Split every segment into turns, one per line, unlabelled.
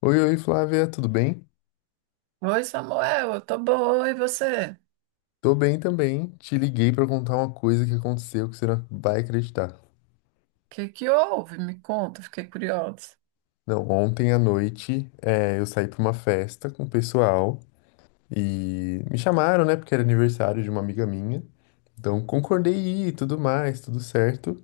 Oi, oi, Flávia, tudo bem?
Oi, Samuel, eu tô boa, e você? O
Tô bem também. Te liguei pra contar uma coisa que aconteceu que você não vai acreditar.
que que houve? Me conta, fiquei curiosa.
Não, ontem à noite, eu saí pra uma festa com o pessoal e me chamaram, né, porque era aniversário de uma amiga minha. Então concordei em ir e tudo mais, tudo certo.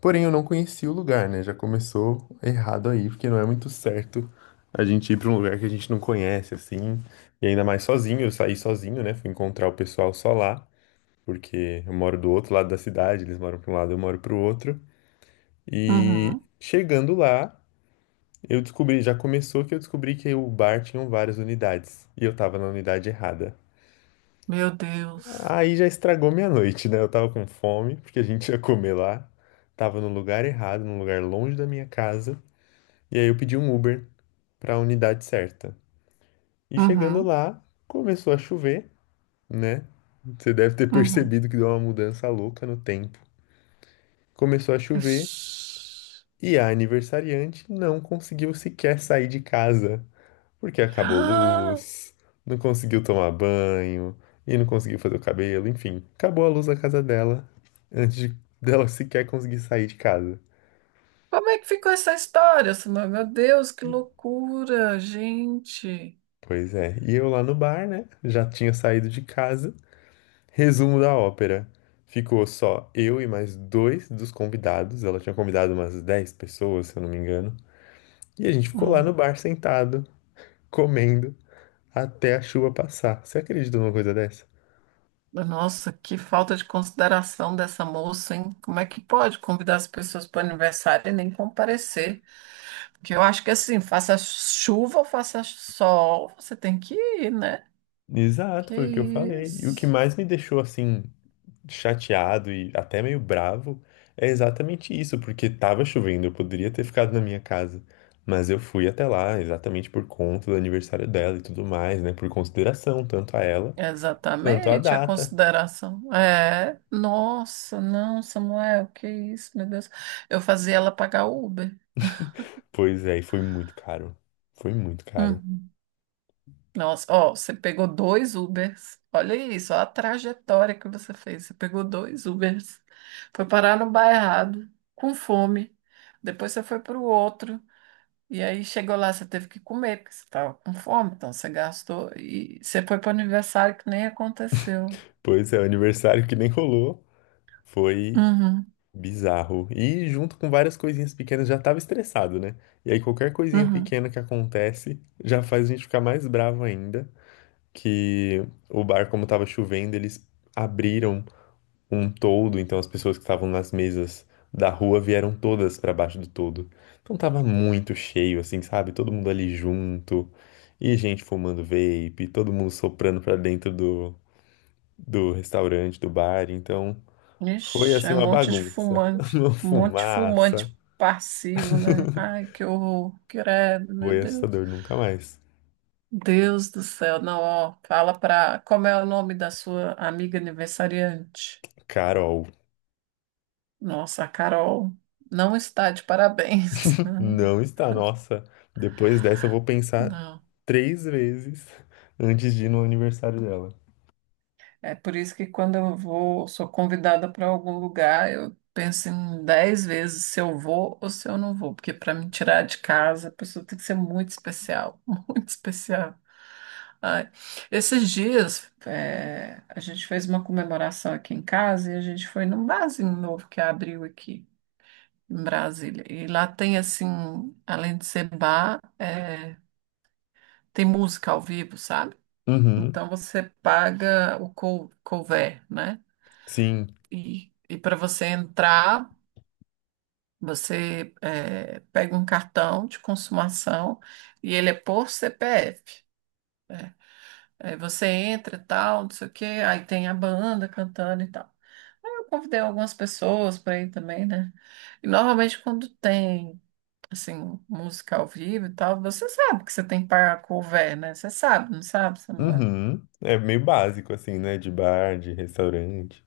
Porém, eu não conhecia o lugar, né? Já começou errado aí, porque não é muito certo a gente ir pra um lugar que a gente não conhece, assim. E ainda mais sozinho, eu saí sozinho, né? Fui encontrar o pessoal só lá. Porque eu moro do outro lado da cidade, eles moram para um lado, eu moro para o outro. E
Uhum.
chegando lá, eu descobri, já começou que eu descobri que o bar tinha várias unidades e eu tava na unidade errada.
Meu Deus.
Aí já estragou minha noite, né? Eu tava com fome, porque a gente ia comer lá. Tava no lugar errado, num lugar longe da minha casa. E aí eu pedi um Uber para a unidade certa. E chegando
Uhum.
lá, começou a chover, né? Você deve ter
Uhum.
percebido que deu uma mudança louca no tempo. Começou a chover
Ixi.
e a aniversariante não conseguiu sequer sair de casa, porque acabou
Ah,
luz, não conseguiu tomar banho e não conseguiu fazer o cabelo, enfim, acabou a luz da casa dela dela sequer conseguir sair de casa.
como é que ficou essa história, Samuel? Meu Deus, que loucura, gente.
Pois é, e eu lá no bar, né? Já tinha saído de casa. Resumo da ópera. Ficou só eu e mais dois dos convidados. Ela tinha convidado umas 10 pessoas, se eu não me engano. E a gente ficou lá
Uhum.
no bar sentado, comendo, até a chuva passar. Você acredita numa coisa dessa?
Nossa, que falta de consideração dessa moça, hein? Como é que pode convidar as pessoas para o aniversário e nem comparecer? Porque eu acho que assim, faça chuva ou faça sol, você tem que ir, né?
Exato,
Que
foi o que eu falei. E o que
isso?
mais me deixou assim chateado e até meio bravo é exatamente isso, porque tava chovendo, eu poderia ter ficado na minha casa, mas eu fui até lá exatamente por conta do aniversário dela e tudo mais, né? Por consideração tanto a ela quanto à
Exatamente, a
data.
consideração. É, nossa, não, Samuel, que isso, meu Deus. Eu fazia ela pagar o Uber.
Pois é, e foi muito caro. Foi muito caro.
Uhum. Nossa, ó, você pegou dois Ubers. Olha isso, ó, a trajetória que você fez. Você pegou dois Ubers, foi parar no bar errado, com fome. Depois você foi para o outro. E aí chegou lá, você teve que comer, porque você estava com fome, então você gastou. E você foi para o aniversário que nem aconteceu.
Pois é, o aniversário que nem rolou foi
Uhum,
bizarro. E junto com várias coisinhas pequenas já tava estressado, né? E aí qualquer coisinha
uhum.
pequena que acontece já faz a gente ficar mais bravo ainda. Que o bar, como tava chovendo, eles abriram um toldo, então as pessoas que estavam nas mesas da rua vieram todas pra baixo do toldo. Então tava muito cheio, assim, sabe? Todo mundo ali junto. E gente fumando vape, todo mundo soprando pra dentro do restaurante, do bar. Então. Foi
Ixi,
assim
é um
uma
monte de
bagunça,
fumante,
uma
um monte de
fumaça.
fumante passivo, né? Ai, que horror, credo, meu
Foi
Deus.
assustador, nunca mais.
Deus do céu, não, ó, fala pra. Como é o nome da sua amiga aniversariante?
Carol,
Nossa, a Carol não está de parabéns.
não está. Nossa, depois dessa eu vou pensar
Não.
três vezes antes de ir no aniversário dela.
É por isso que quando eu vou, sou convidada para algum lugar, eu penso em 10 vezes se eu vou ou se eu não vou, porque para me tirar de casa, a pessoa tem que ser muito especial, muito especial. Ai, esses dias, a gente fez uma comemoração aqui em casa e a gente foi num barzinho novo que abriu aqui em Brasília. E lá tem, assim, além de ser bar, tem música ao vivo, sabe?
Uhum,
Então você paga o couvert, né?
sim.
E para você entrar, você pega um cartão de consumação e ele é por CPF. Né? Aí você entra e tal, não sei o quê, aí tem a banda cantando e tal. Aí eu convidei algumas pessoas para ir também, né? E normalmente quando tem, assim, música ao vivo e tal, você sabe que você tem que pagar cover, né? Você sabe, não sabe, Samuel?
Uhum. É meio básico assim, né? De bar, de restaurante.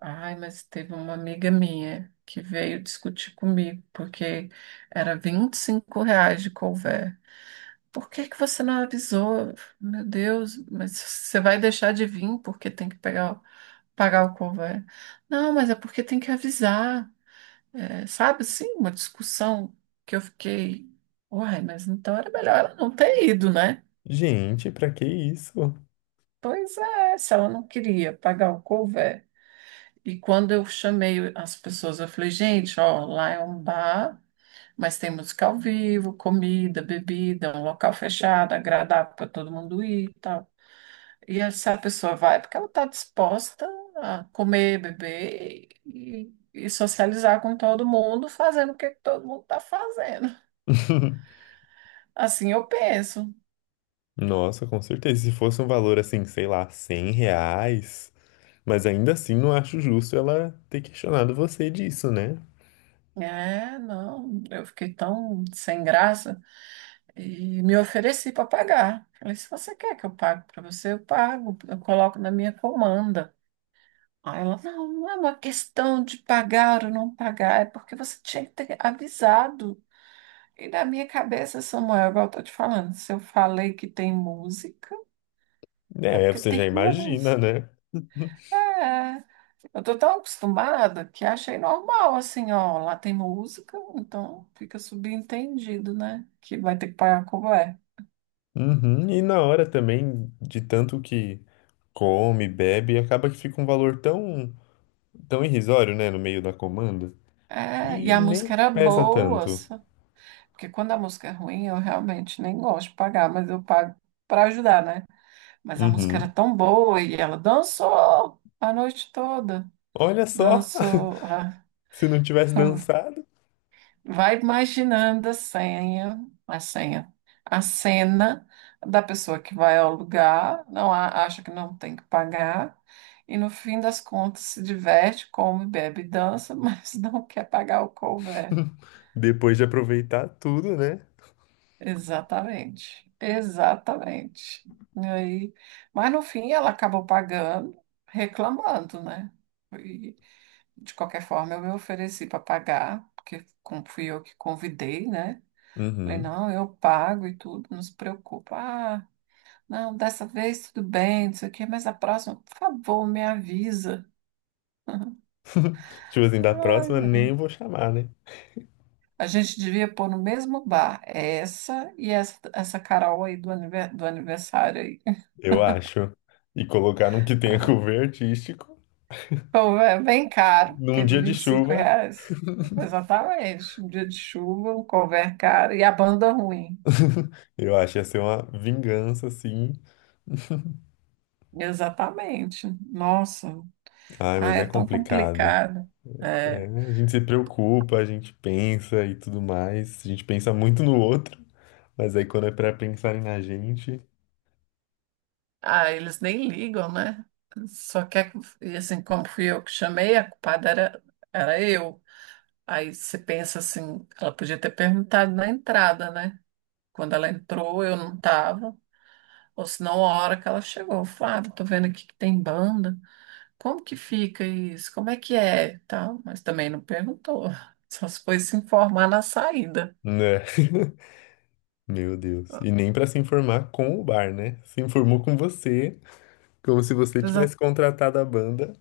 Ai, mas teve uma amiga minha que veio discutir comigo, porque era R$ 25 de couvé. Por que que você não avisou? Meu Deus, mas você vai deixar de vir porque tem que pegar, pagar o couvé. Não, mas é porque tem que avisar. É, sabe, assim, uma discussão que eu fiquei, uai, mas então era melhor ela não ter ido, né?
Gente, pra que isso?
Pois é, se ela não queria pagar o couvé. E quando eu chamei as pessoas, eu falei, gente, ó, lá é um bar, mas tem música ao vivo, comida, bebida, um local fechado, agradável para todo mundo ir e tal. E essa pessoa vai porque ela está disposta a comer, beber e socializar com todo mundo, fazendo o que todo mundo está fazendo. Assim eu penso.
Nossa, com certeza. Se fosse um valor assim, sei lá, 100 reais. Mas ainda assim, não acho justo ela ter questionado você disso, né?
É, não, eu fiquei tão sem graça. E me ofereci para pagar. Falei, se você quer que eu pague para você, eu pago, eu coloco na minha comanda. Aí ela, não, não é uma questão de pagar ou não pagar, é porque você tinha que ter avisado. E na minha cabeça, Samuel, igual eu tô te falando, se eu falei que tem música, é
É,
porque
você já
tem
imagina,
música.
né?
É, eu tô tão acostumada que achei normal, assim, ó, lá tem música, então fica subentendido, né? Que vai ter que pagar como é.
Uhum, e na hora também, de tanto que come, bebe, acaba que fica um valor tão, tão irrisório, né, no meio da comanda,
É,
que
e a
nem
música era
pesa
boa.
tanto.
Porque quando a música é ruim, eu realmente nem gosto de pagar, mas eu pago para ajudar, né? Mas a música era
Uhum.
tão boa e ela dançou a noite toda.
Olha só,
Dançou. Ah,
se não tivesse dançado,
vai imaginando a senha, a cena da pessoa que vai ao lugar, acha que não tem que pagar, e no fim das contas se diverte, come, bebe e dança, mas não quer pagar o couvert.
depois de aproveitar tudo, né?
Exatamente, exatamente. E aí, mas no fim ela acabou pagando, reclamando, né? E, de qualquer forma, eu me ofereci para pagar, porque fui eu que convidei, né? Falei,
Uhum.
não, eu pago e tudo, não se preocupa. Ah, não, dessa vez tudo bem, não sei o quê, mas a próxima, por favor, me avisa.
Tipo assim, da
Ai,
próxima
meu-
nem vou chamar, né?
a gente devia pôr no mesmo bar essa e essa, essa Carol aí do aniversário aí.
Eu acho. E colocar num que tenha cover artístico,
Pô, é bem caro, que
num
é de
dia de
25
chuva,
reais. Exatamente. Um dia de chuva, um couvert caro e a banda ruim.
eu acho que ia ser uma vingança, assim.
Exatamente. Nossa,
Ai,
ah,
mas
é
é
tão
complicado.
complicado.
É,
É.
a gente se preocupa, a gente pensa e tudo mais. A gente pensa muito no outro, mas aí quando é pra pensarem na gente,
Ah, eles nem ligam, né? Só quer que, e assim, como fui eu que chamei, era eu. Aí você pensa assim, ela podia ter perguntado na entrada, né? Quando ela entrou, eu não estava. Ou senão, a hora que ela chegou, Flávio, tô vendo aqui que tem banda. Como que fica isso? Como é que é? Tal, mas também não perguntou. Só se foi se informar na saída.
né? Meu Deus. E nem pra se informar com o bar, né? Se informou com você, como se você
Exa-
tivesse contratado a banda.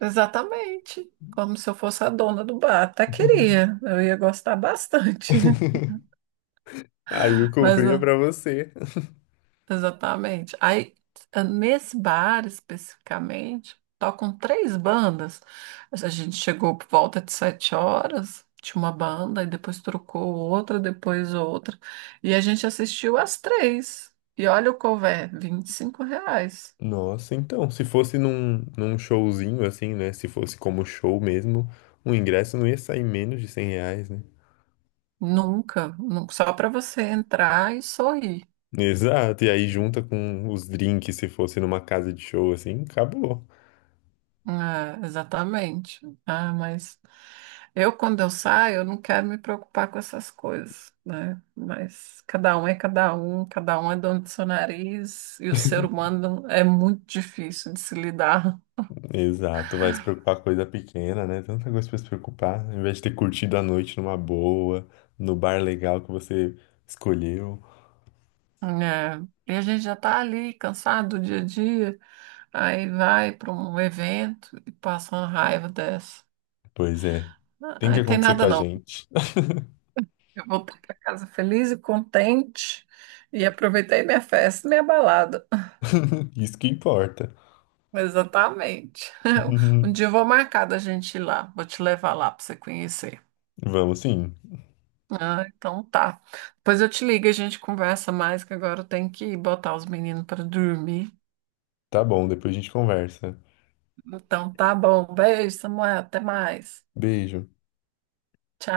Exatamente. Como se eu fosse a dona do bar. Até queria. Eu ia gostar bastante.
Aí o
Mas
cover é pra você.
exatamente. Aí, nesse bar especificamente, tocam três bandas. A gente chegou por volta de 7 horas, tinha uma banda, e depois trocou outra, depois outra. E a gente assistiu as três. E olha o couvert, R$ 25.
Nossa, então, se fosse num, num showzinho assim, né? Se fosse como show mesmo, o ingresso não ia sair menos de 100 reais, né?
Nunca, só para você entrar e sorrir.
Exato, e aí junta com os drinks, se fosse numa casa de show assim, acabou.
É, exatamente. Ah, mas eu, quando eu saio, eu não quero me preocupar com essas coisas, né? Mas cada um é dono do seu nariz, e o ser humano é muito difícil de se lidar,
Exato, vai se preocupar com coisa pequena, né? Tanta coisa pra se preocupar, em vez de ter curtido a noite numa boa, no bar legal que você escolheu.
né? E a gente já está ali, cansado do dia a dia, aí vai para um evento e passa uma raiva dessa.
Pois é,
Ah,
tem que
aí tem
acontecer com
nada
a
não.
gente.
Eu voltei para casa feliz e contente e aproveitei minha festa, minha balada.
Isso que importa.
Exatamente. Um dia eu vou marcar da gente ir lá, vou te levar lá para você conhecer.
Vamos sim.
Ah, então tá. Depois eu te ligo, e a gente conversa mais, que agora eu tenho que botar os meninos para dormir.
Tá bom, depois a gente conversa.
Então tá bom. Beijo, Samuel. Até mais.
Beijo.
Tchau.